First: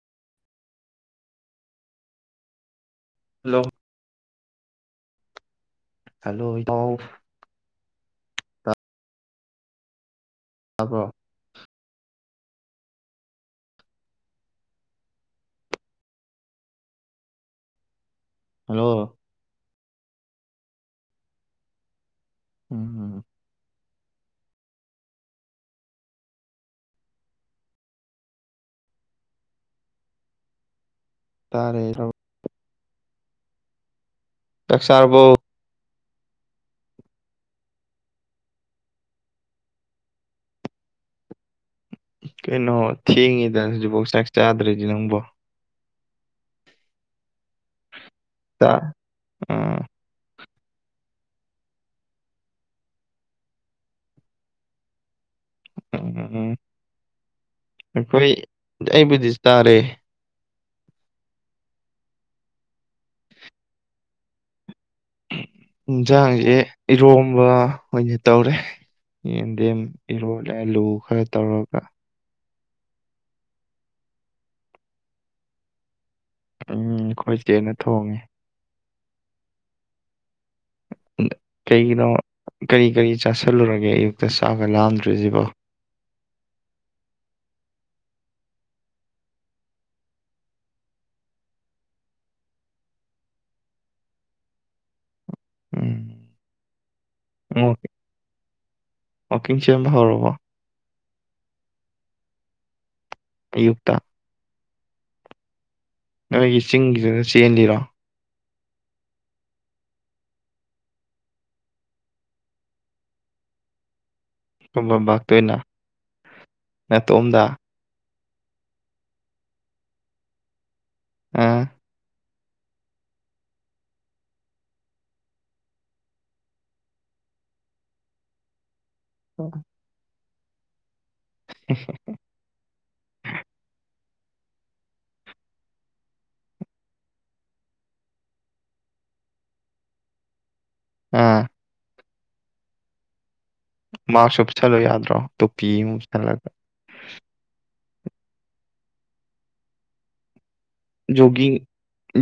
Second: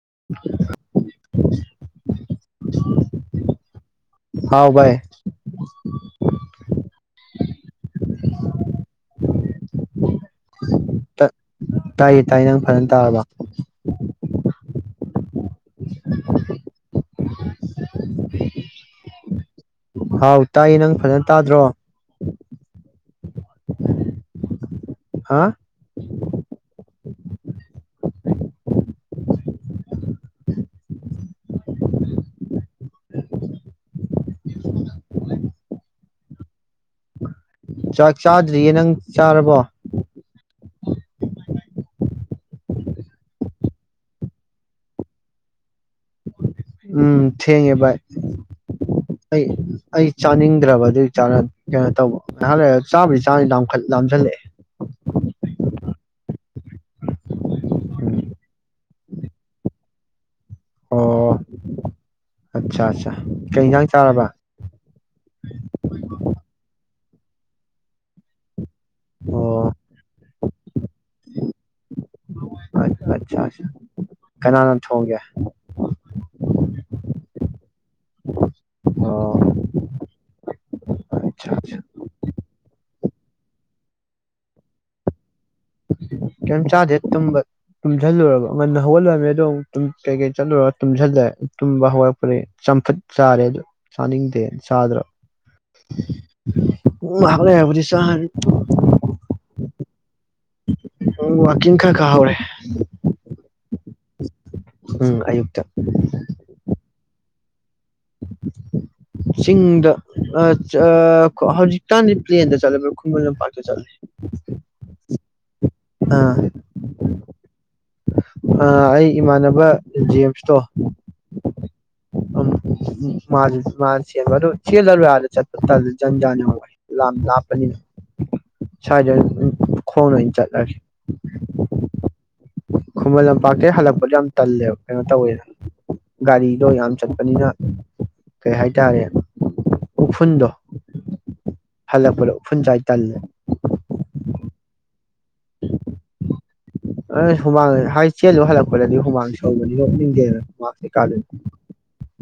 [inaudible] hello ꯍꯥꯎ ꯚꯥꯏ hello ꯏꯇꯥꯎ ꯇꯕꯔꯣ ꯑꯩꯒꯤ ꯇꯥꯏ ꯅꯪ ꯐꯖꯅ ꯇꯥꯔꯕ ꯍꯜꯂꯣ ꯍꯥꯎ ꯇꯥꯏꯌꯦ ꯅꯪ ꯐꯖꯅ ꯇꯥꯗ꯭ꯔꯣ ꯎꯝ ꯍꯥꯥ ꯇꯥꯔꯦ ꯍꯧꯏ ꯆꯥꯛ ꯆꯥꯔꯕꯣ ꯆꯥꯛ ꯆꯥꯗ꯭ꯔꯤꯌꯦ ꯅꯪ ꯆꯥꯔꯕꯣ ꯀꯩꯅꯣ ꯊꯦꯡꯉꯤꯗ ꯍꯧꯖꯤꯛ ꯐꯥꯎꯕ ꯆꯥꯛ ꯆꯥꯗ꯭ꯔꯗꯤ ꯅꯪꯕꯣ ꯎꯝ ꯊꯦꯡꯉꯦ ꯚꯥꯏ ꯆꯥꯛ ꯑꯩ ꯑꯥ ꯑꯩ ꯆꯥꯅꯤꯡ ꯗ꯭ꯔꯕ ꯑꯗꯨꯏ ꯆ ꯀꯩꯅꯣ ꯇꯧꯕ ꯉꯩꯍꯥꯛ ꯂꯩꯔ ꯆꯥꯔꯅꯤ ꯂꯥꯝꯈꯠ ꯂꯥꯝꯁꯤꯜꯂꯛꯑꯦ ꯎꯝ ꯎꯝ ꯎꯝ ꯎꯝ ꯑꯩꯈꯣꯏ ꯑꯩꯕꯨꯗꯤ ꯆꯥꯔꯦ ꯑꯣ ꯑꯠꯆꯥ ꯑꯠ ꯀꯩ ꯏꯟꯁꯥꯡ ꯆꯥꯔꯕ ꯌꯦꯟꯁꯥꯡꯁꯦ ꯏꯔꯣꯝꯕ ꯑꯣꯏꯅ ꯇꯧꯔꯦ ꯑꯣ ꯌꯦꯟꯗꯦꯝ ꯏꯔꯣꯜꯂꯦ ꯑꯂꯨ ꯈꯔ ꯇꯧꯔꯒ ꯑꯆꯥ ꯑ ꯀꯅꯥꯅ ꯊꯣꯡꯒꯦ ꯎꯝ ꯈꯈꯣꯏ ꯆꯦꯅ ꯊꯣꯡꯉꯦ ꯑꯣ ꯑꯠꯆꯥ ꯑꯠꯆꯥ ꯀꯩꯒꯤꯅꯣ ꯀꯔꯤ ꯀꯔꯤ ꯆꯥꯁꯤꯜꯂꯨꯔꯒꯦ ꯑꯌꯨꯛꯇ ꯆꯥꯛꯒ ꯂꯥꯝꯗ꯭ꯔꯤꯁꯤꯕꯣ ꯀꯩꯝ ꯆꯥꯗꯦꯕ ꯇꯨꯝꯁꯤꯜꯂꯔꯕ ꯉꯟꯅ ꯍꯧꯒꯠꯂꯨꯔꯃꯦ ꯑꯗꯣ ꯀꯩꯀꯩ ꯆꯠꯂꯨꯔꯒ ꯇꯨꯝꯁꯤꯜꯂꯦ ꯇꯨꯝꯕ ꯍꯧꯔꯛꯄꯗꯤ ꯆꯝꯐꯨꯠ ꯆꯥꯔꯦ ꯑꯗꯨ ꯆꯥꯅꯤꯡꯗꯦ ꯆꯥꯗ꯭ꯔꯕ ꯎꯝ ꯎꯝ ꯉꯥꯏꯍꯥꯛ ꯂꯩꯔꯕꯨꯗꯤ ꯆꯥꯔꯅꯤ ꯋꯥꯛꯀꯤꯡ ꯆꯦꯟꯕ ꯍꯧꯔꯕꯣ ꯋꯥꯀꯤꯡ ꯈꯥ ꯈꯥ ꯍꯧꯔꯦ ꯑꯌꯨꯛꯇ ꯎꯝ ꯑꯌꯨꯛꯇ ꯅꯣꯏꯒꯤ ꯆꯤꯡꯗꯨꯗ ꯆꯦꯜꯂꯤꯔꯣ ꯆꯤꯡꯗ ꯑꯥ ꯍꯧꯖꯤꯛꯀꯥꯟꯗꯤ ꯄ꯭ꯂꯦꯟꯗ ꯆꯠꯂꯦꯕꯅꯦ ꯈꯨꯨꯡꯒꯟ ꯂꯝꯄꯥꯛꯇ ꯆꯠꯂꯦ ꯇꯨꯃꯥ ꯃꯥ ꯄꯦꯟꯅ ꯑꯥ ꯑꯥ ꯑꯩ ꯏꯃꯥꯟꯅꯕ ꯖꯦꯝꯁꯇꯣ ꯑꯥ ꯑ ꯎꯝ ꯃꯥꯁꯨ ꯃꯥꯅ ꯆꯦꯟꯕꯗꯣ ꯆꯦꯜꯂꯔꯣꯏ ꯑꯗꯥ ꯆꯠꯄ ꯇꯥꯂꯦ ꯖꯟꯖꯥꯟ ꯌꯝ ꯑꯣꯢ ꯂꯝ ꯂꯥꯞꯄꯅꯤꯅ ꯁꯋꯥꯏꯗ ꯑꯗꯨꯝ ꯈꯣꯢꯅ ꯑꯣꯢ ꯆꯠ [unintelligible] ꯍꯦꯍꯦ ꯈꯨꯃꯟ ꯂꯝꯄꯥꯛꯇꯒꯤ ꯍꯜꯂꯛꯄꯗꯣ ꯌꯥꯝ ꯇꯜꯂꯦꯕ ꯀꯩꯅꯣ ꯇꯧꯋꯦꯅ ꯒꯥꯔꯤꯗꯣ ꯌꯥꯝ ꯆꯠꯄꯅꯤꯅ ꯀꯩ ꯍꯥꯏꯇꯥꯔꯦ ꯎꯐꯨꯟꯗꯣ ꯑꯥ ꯍꯜꯂꯛꯄꯗ ꯎꯐꯨꯟ ꯆꯥꯏ ꯇꯜꯂꯦ ꯃꯥꯁꯛ ꯑꯨꯞꯁꯜꯂꯨ ꯌꯥꯗ꯭ꯔꯣ ꯇꯣꯞꯄꯤ ꯑꯃꯨꯛ ꯁꯥꯂꯒ ꯑꯥ ꯍꯨꯃꯥꯡ ꯍꯥꯏ ꯆꯦꯜꯂꯨ ꯍꯜꯂꯛꯄꯗꯗꯤ ꯍꯨꯃꯥꯡ ꯁꯧꯕꯅꯤꯅ ꯑꯨꯞꯅꯤꯡꯗꯦꯕ ꯖꯣꯒꯤꯡ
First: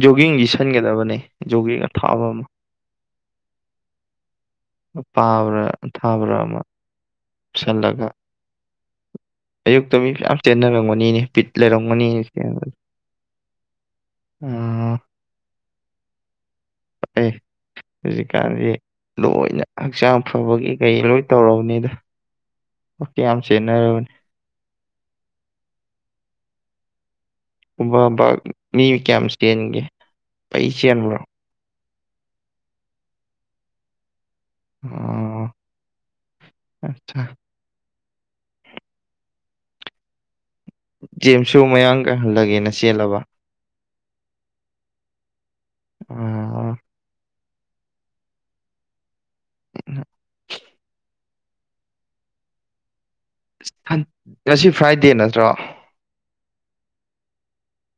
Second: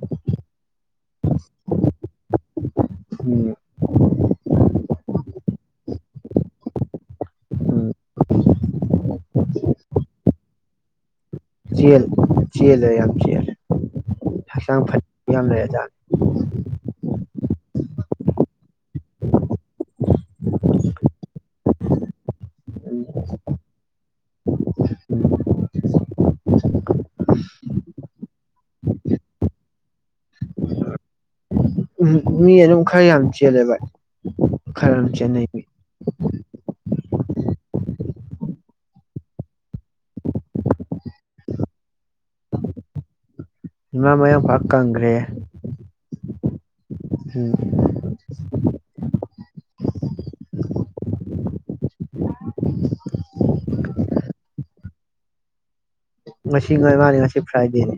ꯖꯣꯒꯤꯡꯒꯤ ꯂꯤꯁꯟꯒꯗꯕꯅꯦ ꯖꯣꯒꯤꯡ ꯑꯊꯥꯕ ꯑꯃ ꯎꯝ ꯑꯄꯥꯕ꯭ꯔꯥ ꯑꯊꯥꯕ꯭ꯔꯥ ꯑꯃ ꯎꯝ ꯑꯨꯞꯁꯜꯂꯒ ꯑꯌꯨꯛꯇ ꯃꯤ ꯐꯌꯝ ꯆꯦꯟꯅꯔꯝꯒꯅꯤꯅꯦ ꯕꯤꯠ ꯆꯦꯜ ꯂꯩꯔꯝꯒꯅꯤꯅꯦ ꯆꯦꯟꯕꯗ ꯆꯦꯜꯂꯦ ꯌꯥꯝ ꯆꯦꯜꯂꯦ ꯍꯛꯆꯥꯡ ꯑꯥ ꯐꯅꯤꯡ ꯌꯥꯝ ꯂꯩꯔꯥꯖꯅꯦ ꯑꯦ ꯍꯧꯖꯤꯛꯀꯥꯟꯗꯤ ꯂꯣꯏꯅ ꯍꯛꯆꯥꯡ ꯐꯕꯒꯤ ꯀꯩ ꯂꯣꯏ ꯇꯧꯔꯕꯅꯤꯗ ꯌꯥꯝ ꯆꯦꯟꯅꯔꯕꯅꯦ ꯕꯥꯕꯥ ꯃꯤ ꯀꯌꯥꯝ ꯆꯦꯟꯒꯦ ꯑꯩ ꯆꯦꯟꯕ꯭ꯔꯣ ꯎꯝ ꯃꯤ ꯑꯗꯨꯝ ꯈꯔꯥ ꯌꯥꯝ ꯆꯦꯟꯂꯦ ꯚꯥꯏ ꯈꯔ ꯑꯃ ꯆꯦꯟꯅꯩ ꯃꯤ ꯁꯥ ꯖꯦꯝꯁꯨ ꯃꯌꯥꯡ ꯀꯪꯍꯜꯂꯒꯦꯅ ꯆꯦꯜꯂꯕ ꯃꯥ ꯃꯌꯥꯡ ꯏꯝꯐꯥꯜ ꯀꯪꯒ꯭ꯔꯦ ꯑꯣ ꯑꯣ ꯎꯝ [unintelligible] ꯁꯟ ꯑꯁꯤ ꯐ꯭ꯔꯥꯏꯗꯦ ꯅꯠꯇ꯭ꯔꯣ ꯉꯁꯤ ꯉꯥꯏ ꯃꯥꯅꯤ ꯉꯁꯤ ꯐ꯭ꯔꯥꯏꯗꯦꯅꯦ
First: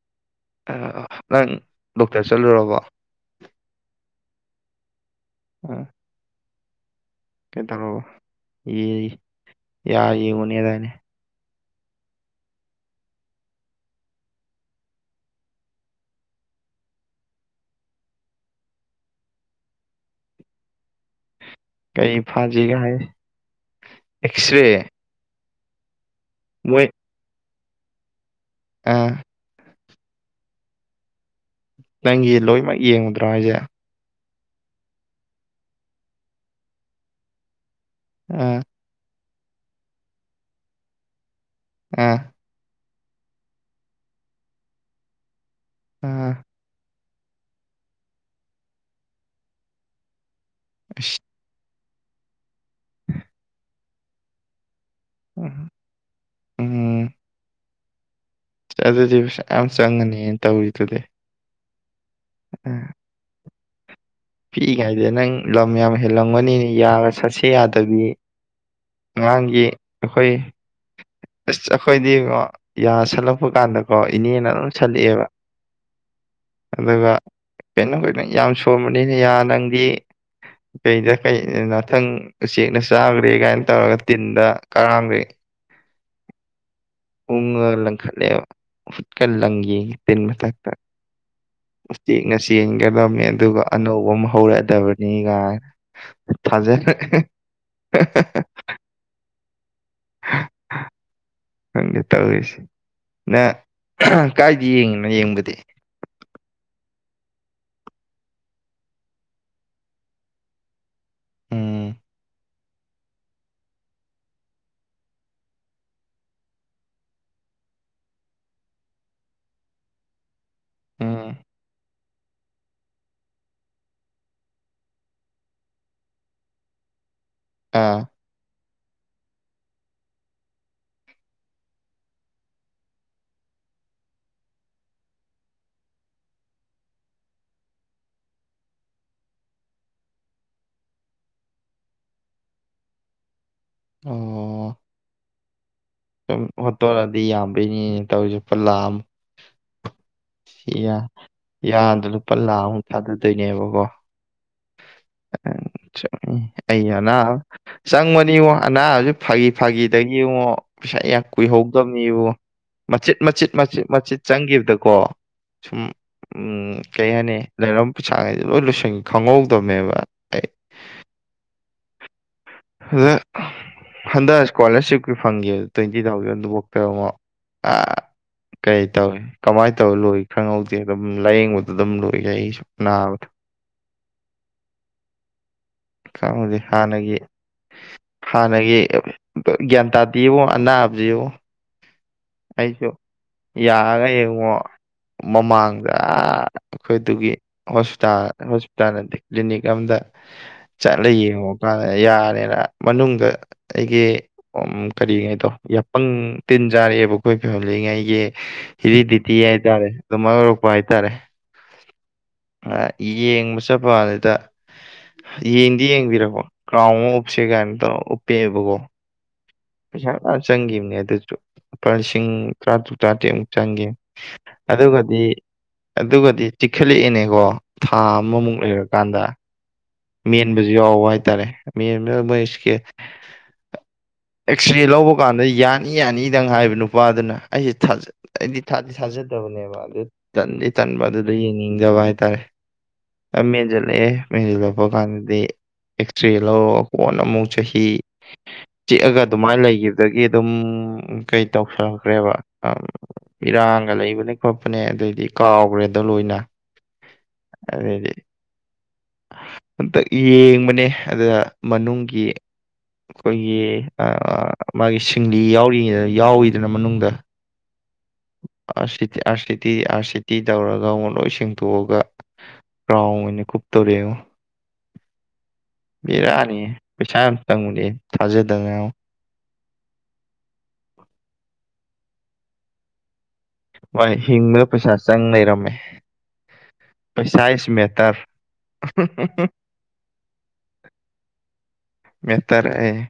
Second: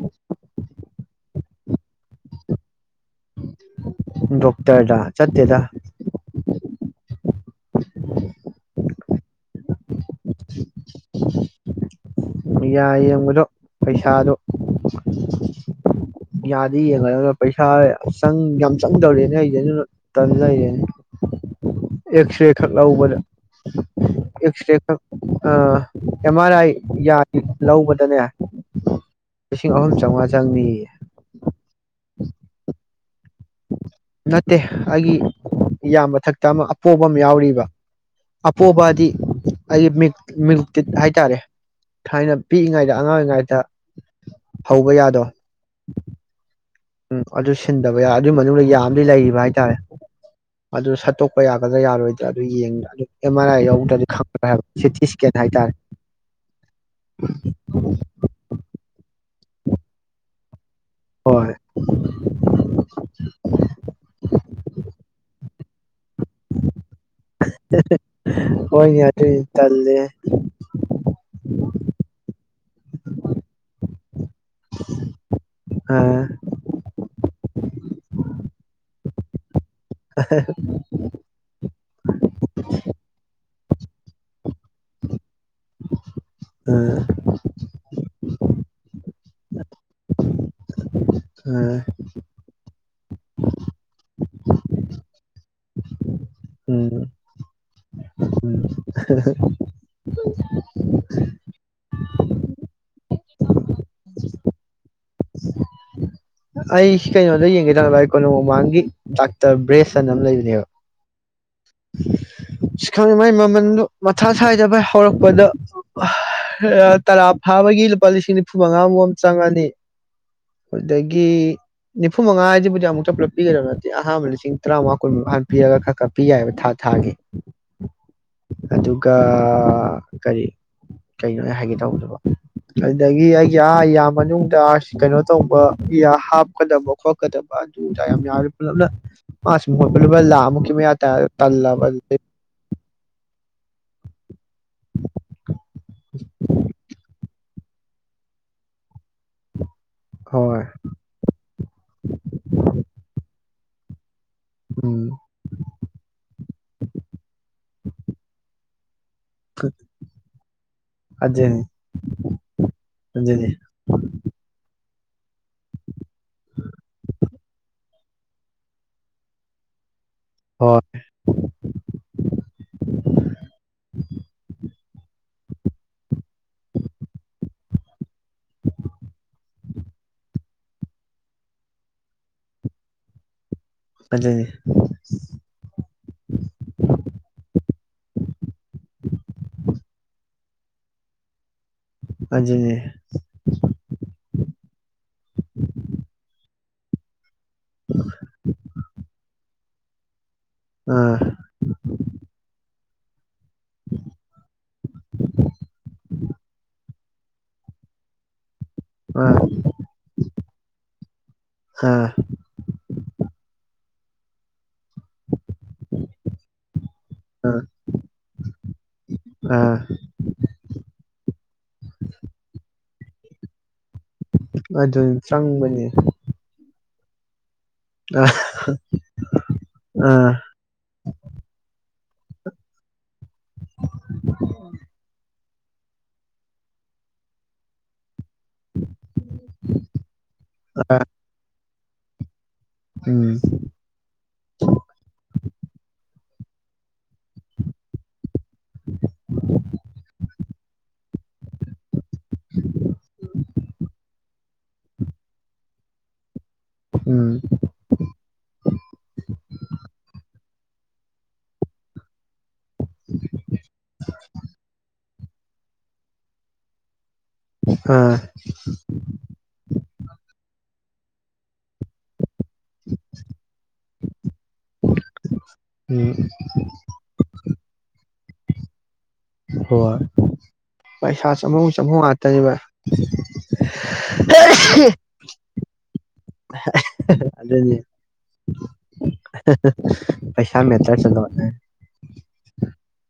ꯑꯥ ꯅꯪ ꯗꯣꯛꯇꯔ ꯆꯠꯂꯨꯔꯕꯣ ꯗꯣꯛꯇ꯭ꯔꯗ ꯆꯠꯇꯦꯗ ꯀꯩꯗꯧꯔꯕ ꯌꯦ ꯢ ꯌꯥ ꯌꯦꯡꯉꯨꯅꯤ ꯍꯥꯢꯗꯥꯢ ꯅꯦ ꯌꯥ ꯌꯦꯡꯕꯗꯣ ꯄꯩꯁꯥꯗꯣ ꯌꯥꯗꯤ ꯌꯦꯡꯉꯥꯒ ꯄꯩꯁꯥ ꯌꯥꯝ ꯆꯪꯗꯧꯔꯦꯅꯦ ꯑꯩꯁ ꯑꯗꯨ ꯇꯟ ꯂꯩꯔꯦꯅꯦ ꯀꯔꯤ ꯑꯦꯁ ꯔꯦ ꯐꯥꯖꯤꯒ ꯍꯥꯏ ꯈꯛꯂꯎꯕꯗ ꯑꯦꯁ ꯔꯦ ꯑꯦꯛꯁꯔꯦ ꯈꯛ ꯑꯥ ꯑꯦꯝ ꯑꯔ ꯑꯥꯏ ꯃꯣꯏ ꯌꯥ ꯂꯧꯕꯗꯅꯦ ꯑꯥ ꯂꯤꯁꯤꯡ ꯑꯍꯨꯝ ꯆꯧꯉꯥ ꯆꯪꯅꯤꯌꯦ ꯅꯪꯒꯤ ꯂꯣꯏꯃꯛ ꯌꯦꯡ ꯄꯥꯏꯖꯦ ꯅꯠꯇꯦ ꯑꯩꯒꯤ ꯏꯌꯥꯃꯊꯛꯇ ꯑꯃ ꯑꯄꯣꯕ ꯑꯃ ꯌꯥꯎꯔꯤꯕ ꯑꯥ ꯑꯄꯣꯕꯗꯤ ꯑꯩ ꯃꯤꯠ ꯃꯤꯜꯀꯤꯠ ꯍꯥꯏꯇꯥꯔꯦ ꯑꯥ ꯊꯥꯏꯅ ꯄꯤꯛꯏꯉꯥꯏꯗ ꯑꯉꯥꯡ ꯑꯣꯏꯔꯤꯉꯥꯏꯗ ꯍꯧꯕ ꯌꯥꯗꯣ ꯑꯥ ꯎꯝ ꯑꯗꯨ ꯁꯤꯟꯗꯕ ꯌꯥꯏ ꯑꯗꯨꯏ ꯃꯅꯨꯡꯗ ꯌꯥꯑꯃꯗꯤ ꯂꯩꯔꯤꯕ ꯍꯥꯏꯇꯥꯔꯦ ꯑꯗꯨ ꯑꯁ ꯁꯠꯇꯣꯛꯄ ꯌꯥꯕ ꯌꯥꯔꯣꯏꯗ ꯑꯗꯨ ꯌꯦꯡꯉ ꯑꯦꯝ ꯑꯥꯔ ꯑꯥꯏ ꯌꯥꯎꯗ꯭ꯔꯗꯤ ꯈꯪꯉꯔꯣꯏ ꯍꯥꯏꯕ ꯁꯤ ꯊꯤꯁꯀꯦꯗꯥ ꯍꯥꯏ ꯎꯝ ꯇꯥꯔꯦ [inaudible] ꯎꯝ, ꯑꯗꯨꯗꯤ ꯄꯩꯁꯥ ꯃꯌꯥꯝ ꯆꯪꯉꯅꯤ ꯌꯦ ꯇꯧꯔꯤꯗꯨꯗꯤ ꯍꯣꯏ ꯄꯤꯛꯏꯉꯥꯏꯗ ꯅꯪ ꯂꯝ ꯌꯥꯝ ꯍꯦꯜꯂꯝꯒꯅꯤꯅꯤ ꯌꯥꯒ ꯁꯠꯁꯦ ꯌꯥ ꯑꯗꯨꯗꯤ ꯍꯣꯏꯅꯦ ꯑꯗꯨꯏ ꯑꯉꯥꯡꯒꯤ ꯇꯜꯂꯦ ꯑꯩꯈꯣꯏ ꯑꯁ ꯑꯩꯈꯣꯏꯗꯤꯉꯣ ꯌꯥ ꯁꯜꯂꯛꯄ ꯀꯥꯟꯗꯀꯣ ꯏꯅꯦꯅ ꯑꯗꯨꯝ ꯁꯜꯂꯛꯑꯦꯕ ꯑꯥ ꯑꯗꯨꯒ ꯀꯩꯅꯣ ꯀꯩꯅꯣ ꯌꯥꯝ ꯁꯣꯟꯕꯅꯤ ꯃꯦꯅꯦ ꯌꯥ ꯅꯪ ꯕꯤ ꯀꯩꯗ ꯀꯩ ꯅꯇꯪ ꯎꯆꯦꯛꯅꯆꯥꯒ꯭ꯔꯦ ꯒꯥꯏꯅ ꯇꯧꯔꯒ ꯇꯤꯟꯗ ꯀꯔꯥꯝꯒꯦ ꯑꯥ ꯎꯪꯉꯒ ꯂꯪꯈꯠꯂꯦꯕ ꯍꯨꯠꯀ ꯂꯪꯒꯦꯌꯦ ꯇꯤꯟ ꯃꯊꯛꯇ ꯑꯥ ꯉꯁꯤ ꯉꯁꯤ ꯀꯦꯕꯜꯃꯦꯟꯗꯨꯒ ꯑꯅꯧꯕ ꯑꯃ ꯍꯧꯔꯛꯑꯗꯕꯅꯤꯒꯥꯏꯅ ꯊꯥꯖꯔꯦ ꯍꯥ ꯍꯥ [unintelligible] ꯈꯪꯗꯦ ꯇꯧꯔꯤꯁꯦ ꯅ ꯀꯥꯏꯗ ꯌꯦꯡꯉꯤꯅꯣ ꯌꯦꯡꯕꯗꯤ ꯑꯩꯁꯤ ꯀꯩꯅꯣꯗ ꯌꯦꯡꯒꯦꯇꯧꯕ ꯑꯩ ꯀꯣꯅꯨꯡ ꯃꯃꯥꯡꯒꯤ ꯗꯥꯛꯇꯔ ꯕ꯭ꯔꯦꯁꯟꯅ ꯑꯃ ꯂꯩꯕꯅꯦꯕ ꯎꯝ ꯈꯪ ꯗꯦ ꯃꯥꯏ ꯃꯃꯟꯗꯣ ꯃꯊꯥ ꯁꯥꯏꯗ ꯚꯥꯏ ꯍꯧꯔꯛꯄꯗ ꯇꯔꯥ ꯐꯥꯕꯒꯤ ꯂꯨꯄꯥ ꯂꯤꯁꯤꯡ ꯅꯤꯐꯨ ꯃꯉꯥꯃꯨꯝ ꯆꯪꯉꯅꯤ ꯑꯗꯨꯗꯒꯤ ꯎꯝ ꯅꯤꯐꯨꯉꯥꯁꯤꯕꯨꯗꯤꯨꯛꯇ ꯄꯨꯂꯞ ꯄꯤꯒꯗꯕ ꯅꯠꯇꯦ ꯑꯍꯥꯟꯕ ꯂꯤꯁꯤꯡ ꯇꯔꯥꯃꯉꯥ ꯀꯨꯟꯃꯨꯛ ꯄꯤꯔꯒ ꯈꯔ ꯈꯔ ꯄꯤ ꯌꯥꯏ ꯍꯥꯏꯕ ꯊꯥ ꯊꯥꯒꯤ ꯑꯥ ꯑꯗꯨꯒ ꯀꯔꯤ ꯀꯩꯅꯣ ꯍꯥꯏꯒꯦ ꯇꯧꯕꯗꯕ ꯑꯗꯨꯗꯒꯤ ꯑꯩꯒꯤ ꯑꯥ ꯌꯥ ꯃꯅꯨꯡꯗ ꯀꯩꯅꯣ ꯇꯧꯕ ꯏ ꯍꯥꯞꯀꯗꯕ ꯈꯣꯠꯀꯗꯕ ꯑꯗꯨꯗ ꯌꯥꯝ ꯌꯥꯔ ꯄꯨꯜꯂꯞꯅ ꯃꯥꯁꯤ ꯃꯣꯏ ꯄꯨꯂꯞ ꯂꯥꯃꯨꯛꯀꯤ ꯃꯌꯥ ꯇꯥ ꯇꯜꯂꯕ ꯑꯗꯨꯗꯩ ꯑꯣ [inaudible] ꯗꯨꯅꯤ ꯇꯧꯁꯨ ꯂꯨꯄꯥ ꯂꯥꯛ ꯑꯃ ꯍꯣꯏ ꯁꯤ ꯌꯥ ꯌꯥꯗ ꯂꯨꯄꯥ ꯂꯥꯛꯃꯨꯛ ꯊꯥꯗꯗꯣꯏꯅꯦꯕ ꯀꯣ ꯎꯝ ꯑꯩ ꯑꯅꯕ ꯆꯪꯕꯅꯤꯉꯣ ꯑꯅꯥꯕ ꯐꯥꯒꯤ ꯐꯥꯒꯤꯗ ꯏꯉꯣ ꯄꯩꯁ ꯌꯥꯝ ꯑꯗꯨꯅꯤ ꯀꯨꯏꯍꯧꯗꯕꯅꯤꯕ ꯃꯆꯤꯠ ꯑꯗꯨꯅꯤ ꯃꯆꯤꯠ ꯃꯆꯤꯠ ꯃꯆꯤꯠ ꯆꯪꯈꯤꯕꯗ ꯀꯣ ꯁꯨꯝ ꯎꯝ ꯀꯩ ꯍꯥꯏꯅꯤ ꯂꯩꯔꯝ ꯄꯩꯁꯥꯈꯩꯁꯦ ꯂꯣꯏ ꯂꯣꯏꯁꯟ ꯈꯪꯍꯧꯗꯕꯅꯦꯕ ꯑꯩ ꯍꯣꯏ ꯍꯗ ꯍꯟꯗꯛ ꯏꯁꯀꯣꯂꯥꯔꯁꯤꯞꯀꯤꯨ ꯐꯪꯒꯤꯕ ꯇ꯭ꯋꯦꯟꯇꯤ ꯊꯥꯎꯖꯟꯗꯨꯕꯛꯇꯉꯣ ꯑ ꯀꯩ ꯇꯧꯅꯤ ꯀꯃꯥꯏ ꯇꯧ ꯂꯣꯏ ꯈꯪꯍꯧꯗꯦ ꯑꯗꯨꯝ ꯂꯥꯏꯌꯦꯡꯕꯗ ꯑꯗꯨꯝ ꯂꯣꯏ ꯂꯩ ꯑꯩ ꯁꯨꯝ ꯅꯥꯕꯗꯣ ꯑꯗꯨꯅꯤ ꯈꯪꯗꯦ ꯍꯥꯟꯅꯒꯤ ꯍꯥꯟꯅꯒꯤ ꯒ꯭ꯌꯥꯟ ꯇꯥꯗꯦꯉꯣ ꯑꯅꯥꯕꯁꯤꯉꯣ ꯑꯗꯨꯅꯤ ꯑꯩꯁꯨ ꯌꯥꯒ ꯌꯦꯡꯉꯣ ꯃꯃꯥꯡꯗ ꯑꯩꯈꯣꯏꯗꯨꯒꯤ ꯍꯣꯁꯄꯤꯇꯥꯜ ꯍꯣꯁꯄꯤꯇꯥꯜꯗꯤ ꯀ꯭ꯂꯤꯅꯤꯛ ꯌꯥꯝꯗ ꯆꯠꯂ ꯑꯥ ꯌꯦꯡꯉꯨ ꯀꯥꯟꯗ ꯌꯥꯔꯦꯅ ꯃꯅꯨꯡꯗ ꯑꯩꯒꯤ ꯀꯔꯤꯉꯩꯗꯣ ꯌꯥꯄꯪ ꯇꯤꯟ ꯆꯥꯔꯛꯑꯦꯕ ꯑꯩꯈꯣꯏ ꯐꯦꯃꯤꯂꯤꯉꯩꯒꯤ ꯑꯥ ꯍꯤꯔꯤꯗꯤꯇꯤ ꯍꯥꯏꯇꯥꯔꯦ ꯑꯗꯨ ꯃꯔꯛꯄ ꯍꯥꯏꯇꯥꯔꯦ ꯍꯥ ꯗ ꯌꯦꯡꯗꯤ ꯌꯦꯡꯕꯤꯔꯕꯣ ꯈꯥꯎꯟ ꯑꯃ ꯑꯨꯞꯁꯦ ꯑꯥ ꯇꯧ ꯎꯞꯄꯦꯕꯀꯣ ꯑꯥ ꯄꯩꯁꯥ ꯆꯪꯈꯤꯕꯅꯦ ꯑꯗꯨꯁꯨ ꯂꯨꯄꯥ ꯂꯤꯁꯤꯡ ꯇꯔꯥꯇꯔꯨꯛ ꯇ꯭ꯔꯥꯇꯦꯠ ꯃꯨꯛ ꯆꯪꯒꯤꯅꯦ ꯑꯗꯨꯅꯤ ꯑꯗꯨꯒꯗꯤ ꯆꯪꯕꯅꯤ ꯑꯗꯨꯒꯗꯤ ꯈꯦꯂꯛ ꯑꯦꯅꯦꯀꯣ ꯊꯥ ꯑꯥ ꯑꯃꯃꯨꯛ ꯂꯩꯔꯀꯥꯟꯗ ꯑꯥ ꯃꯦꯟꯕꯁꯨ ꯌꯥꯎꯕ ꯍꯥꯏꯇꯥꯔꯦ ꯃꯣꯏ ꯏꯁ ꯑꯦꯛꯁꯔꯦ ꯂꯧꯕ ꯀꯥꯟꯗ ꯌꯥꯅꯤ ꯌꯥꯅꯤꯗꯪ ꯍꯥꯏꯕ ꯅꯨꯄꯥꯗꯨꯅ ꯑꯩꯁꯦ ꯊꯥꯖ ꯑꯩꯗꯤ ꯊꯥꯗꯤ ꯊꯥꯖꯗꯕꯅꯦꯕ ꯑꯗꯨ ꯇꯟꯗꯤ ꯇꯟꯕ ꯑꯥ ꯑꯗꯨꯗ ꯌꯦꯡ ꯎꯖꯕ ꯍꯥꯏꯇꯥꯔꯦ ꯎꯝ ꯄꯨꯔꯥ ꯃꯦꯟꯖꯟꯂꯛꯑꯦ ꯃꯦꯟꯖꯟꯂ ꯗꯤ ꯑꯦꯛꯁꯔꯦ ꯂꯧꯔꯣ ꯀꯣꯟꯅ ꯑꯃꯨꯛ ꯆꯍꯤ ꯆꯤꯛꯑꯒ ꯑꯗꯨꯃꯥꯏꯅ ꯂꯩꯈꯤꯕꯗꯒꯤ ꯑꯗꯨꯝ ꯀꯩ ꯇꯧꯁꯈ꯭ꯔꯦꯕ ꯏꯔꯥꯡꯒ ꯂꯩꯕꯅꯦ ꯈꯣꯠꯄꯅꯦ ꯑꯗꯨꯗꯏꯗꯤ ꯀꯥꯎꯈ꯭ꯔꯦꯗ ꯂꯣꯏꯅ ꯎꯝ ꯑꯗꯩꯗꯤ ꯌꯦꯡꯕꯅꯦ ꯑꯗꯨꯗ ꯃꯅꯨꯡꯒꯤ ꯢ ꯑꯩꯈꯣꯏꯒꯤ ꯑꯥ ꯃꯥꯒꯤ ꯁꯤ ꯆꯤꯡꯂꯤ ꯌꯥꯎꯔꯤꯗ ꯌꯥꯎꯋꯤꯗꯅ ꯃꯅꯨꯡꯗ ꯑꯥ ꯑꯁꯤꯇꯤ ꯑꯁꯤꯇꯤ ꯑꯁꯤꯇꯤ ꯇꯧꯔ ꯉꯃꯣ ꯂꯣꯏꯁꯤꯡ ꯍꯨꯟꯗꯣꯛꯑꯒ ꯔ꯭ꯔꯥꯎꯟ ꯑꯣꯏꯅ ꯀꯨꯞ ꯇꯧꯔꯦꯉꯣ ꯎꯝ ꯕꯤꯔꯥꯅꯤ ꯄꯩꯁꯥ ꯌꯥꯝ ꯆꯪꯕꯅꯤ ꯊꯥꯖꯦꯗꯉꯥꯡꯑꯣ ꯍꯣꯏ ꯄꯩꯁꯥ ꯆꯪꯕꯝ ꯒꯤ ꯆꯪꯕꯝ ꯉꯥꯇꯅꯦ ꯕꯥꯢ ꯃꯥꯅꯦ ꯍꯤꯡꯕꯗ ꯄꯩꯁꯥ ꯆꯪ ꯂꯩꯔꯝꯃꯦ ꯑꯍꯥ ꯍꯥ ꯄꯩꯁꯥ ꯏꯁ ꯑꯗꯨꯅꯦ ꯃꯦꯇꯔ ꯑꯍꯥ ꯍꯥꯍꯥ ꯄꯩꯁꯥ ꯃꯦꯊ꯭ꯔꯁ ꯑꯦꯂꯣꯠ ꯃꯦꯇꯔ ꯍꯥꯢꯌꯦ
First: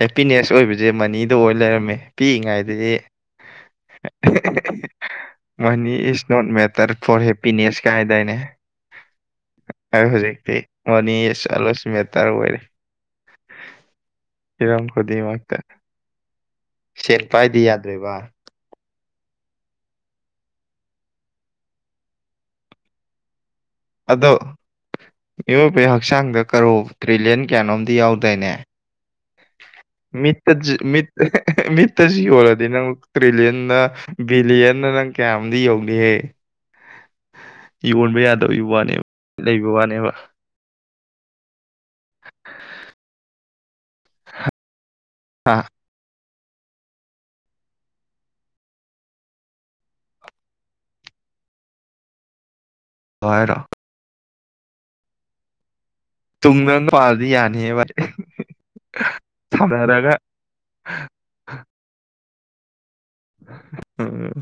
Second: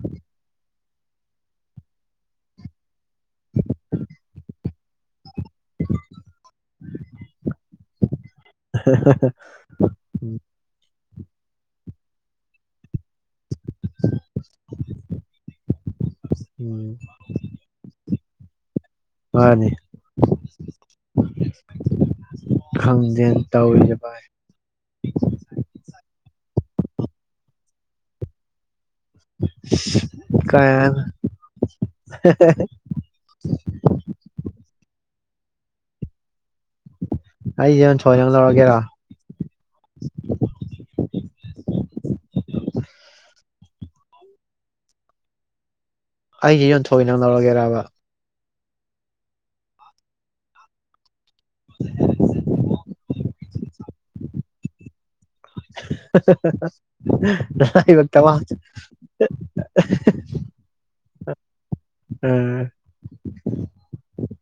ꯍꯦꯄꯤꯅꯦꯁ ꯑꯣꯏꯕꯁꯦ ꯖꯦ ꯃꯅꯤꯗ ꯑꯣꯏ ꯂꯩꯔꯝꯃꯦ ꯄꯤꯛꯏꯉꯩꯗꯗꯤ ꯍꯦ ꯍꯦ ꯍꯦ ꯃꯅꯤ is not matter for happiness ꯀꯥꯏꯍꯥꯢꯗꯥꯏꯅꯦ ꯑꯩ ꯎꯝ ꯍꯧꯖꯤꯛꯇꯤ ꯃꯦ ꯁꯔꯥ ꯁꯤꯃꯦꯇꯔ ꯑꯣꯏꯔꯦ ꯏꯔꯝ ꯈꯨꯗꯤꯃꯛꯇ ꯎꯝ ꯁꯦꯠꯄꯥꯏꯗꯤ ꯌꯥꯗ꯭ꯔꯦꯕ ꯃꯥꯅꯤ ꯈꯪꯖꯦꯟ ꯑꯗꯣ ꯃꯤꯑꯣꯏꯕ ꯍꯛꯆꯥꯡꯗ ꯀꯔꯣ ꯇ꯭ꯔꯤꯂꯤꯌꯟ ꯀꯌꯥꯅꯣꯝ ꯗꯤ ꯌꯥꯎꯗꯥ꯭ꯔꯏꯅꯦ ꯃꯤꯠꯇ ꯀꯥꯏ ꯃꯤ ꯑꯍꯦ ꯍꯦ ꯃꯤꯠꯇꯁꯨ ꯌꯣꯜꯂꯗꯤ ꯅꯪ ꯇ꯭ꯔꯤꯂꯤꯌꯟꯅ ꯕꯤꯂꯤꯌꯟꯅ ꯅꯪ ꯀꯌꯥꯝꯗꯤ ꯌꯧꯅꯤꯍꯦ ꯑꯩꯁꯦ ꯌꯣꯟꯊꯣꯏ ꯌꯣꯟꯕ ꯅꯪ ꯌꯥꯗꯕ ꯂꯧꯔꯒꯦꯔꯣ ꯋꯥꯅꯦꯕ ꯂꯩꯕ ꯋꯥꯅꯦꯕ [unintelligible] [inaudible] ꯑꯥ ꯑꯩꯁꯦ ꯌꯣꯟꯊꯣꯛꯑꯒꯦ ꯅꯪ ꯂꯧꯔꯒꯦꯔꯑꯕ [unintelligible] ꯥ [unintelligible] [unintelligible] ꯍꯥ ꯇꯨꯡꯗ ꯅꯨꯄꯥꯗꯤ ꯌꯥꯅꯤꯕ ꯍꯥ ꯁꯝꯅꯔꯒ ꯍꯥ ꯑꯥ ꯑꯥ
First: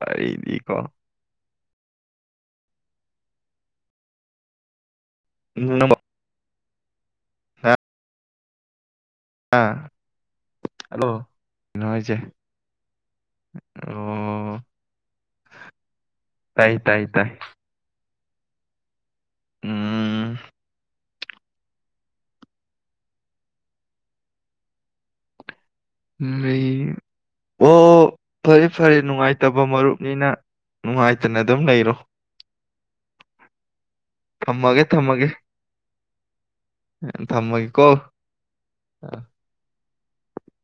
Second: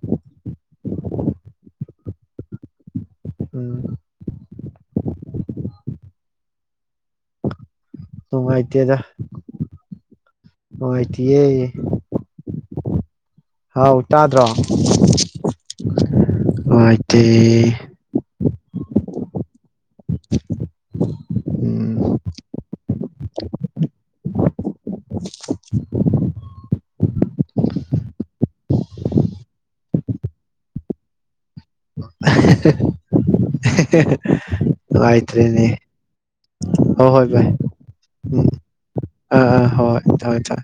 ꯋꯥꯔꯤꯗꯤ ꯀꯣ ꯎꯝ ꯎꯝ ꯍꯥ ꯅꯨꯉꯥꯏꯏꯇꯦꯗ ꯑ ꯍꯜꯂꯣ ꯀꯩꯅꯣ ꯍꯥꯏꯁꯦ ꯍꯥꯎ ꯇꯥꯗ꯭ꯔꯣ ꯑꯣ ꯇꯥꯏ ꯇꯥꯏ ꯅꯨꯉꯥꯏꯇꯦ ꯇꯥꯏ ꯎꯝ ꯎꯝ ꯎꯝ ꯂꯩꯌꯦ ꯑꯣ ꯐꯔꯦ ꯐꯔꯦ ꯅꯨꯡꯉꯥꯏꯇꯕ ꯃꯔꯨꯞꯅꯤꯅ ꯅꯨꯡꯉꯥꯏꯇꯅ ꯑꯗꯨꯝ ꯂꯩꯔꯣ ꯑ ꯍꯦꯍꯦ ꯍꯦ ꯊꯝꯃꯒꯦ ꯊꯝꯃꯒꯦ ꯂꯥꯏꯇ꯭ꯔꯦꯅꯦ ꯍꯣꯏ ꯍꯣꯏ ꯚꯥꯏ ꯊꯝꯃꯒꯦꯀꯣ ꯎꯝ ꯑ ꯑꯥ ꯑꯥ ꯍꯣꯏ ꯊꯣꯏ ꯊꯣꯏ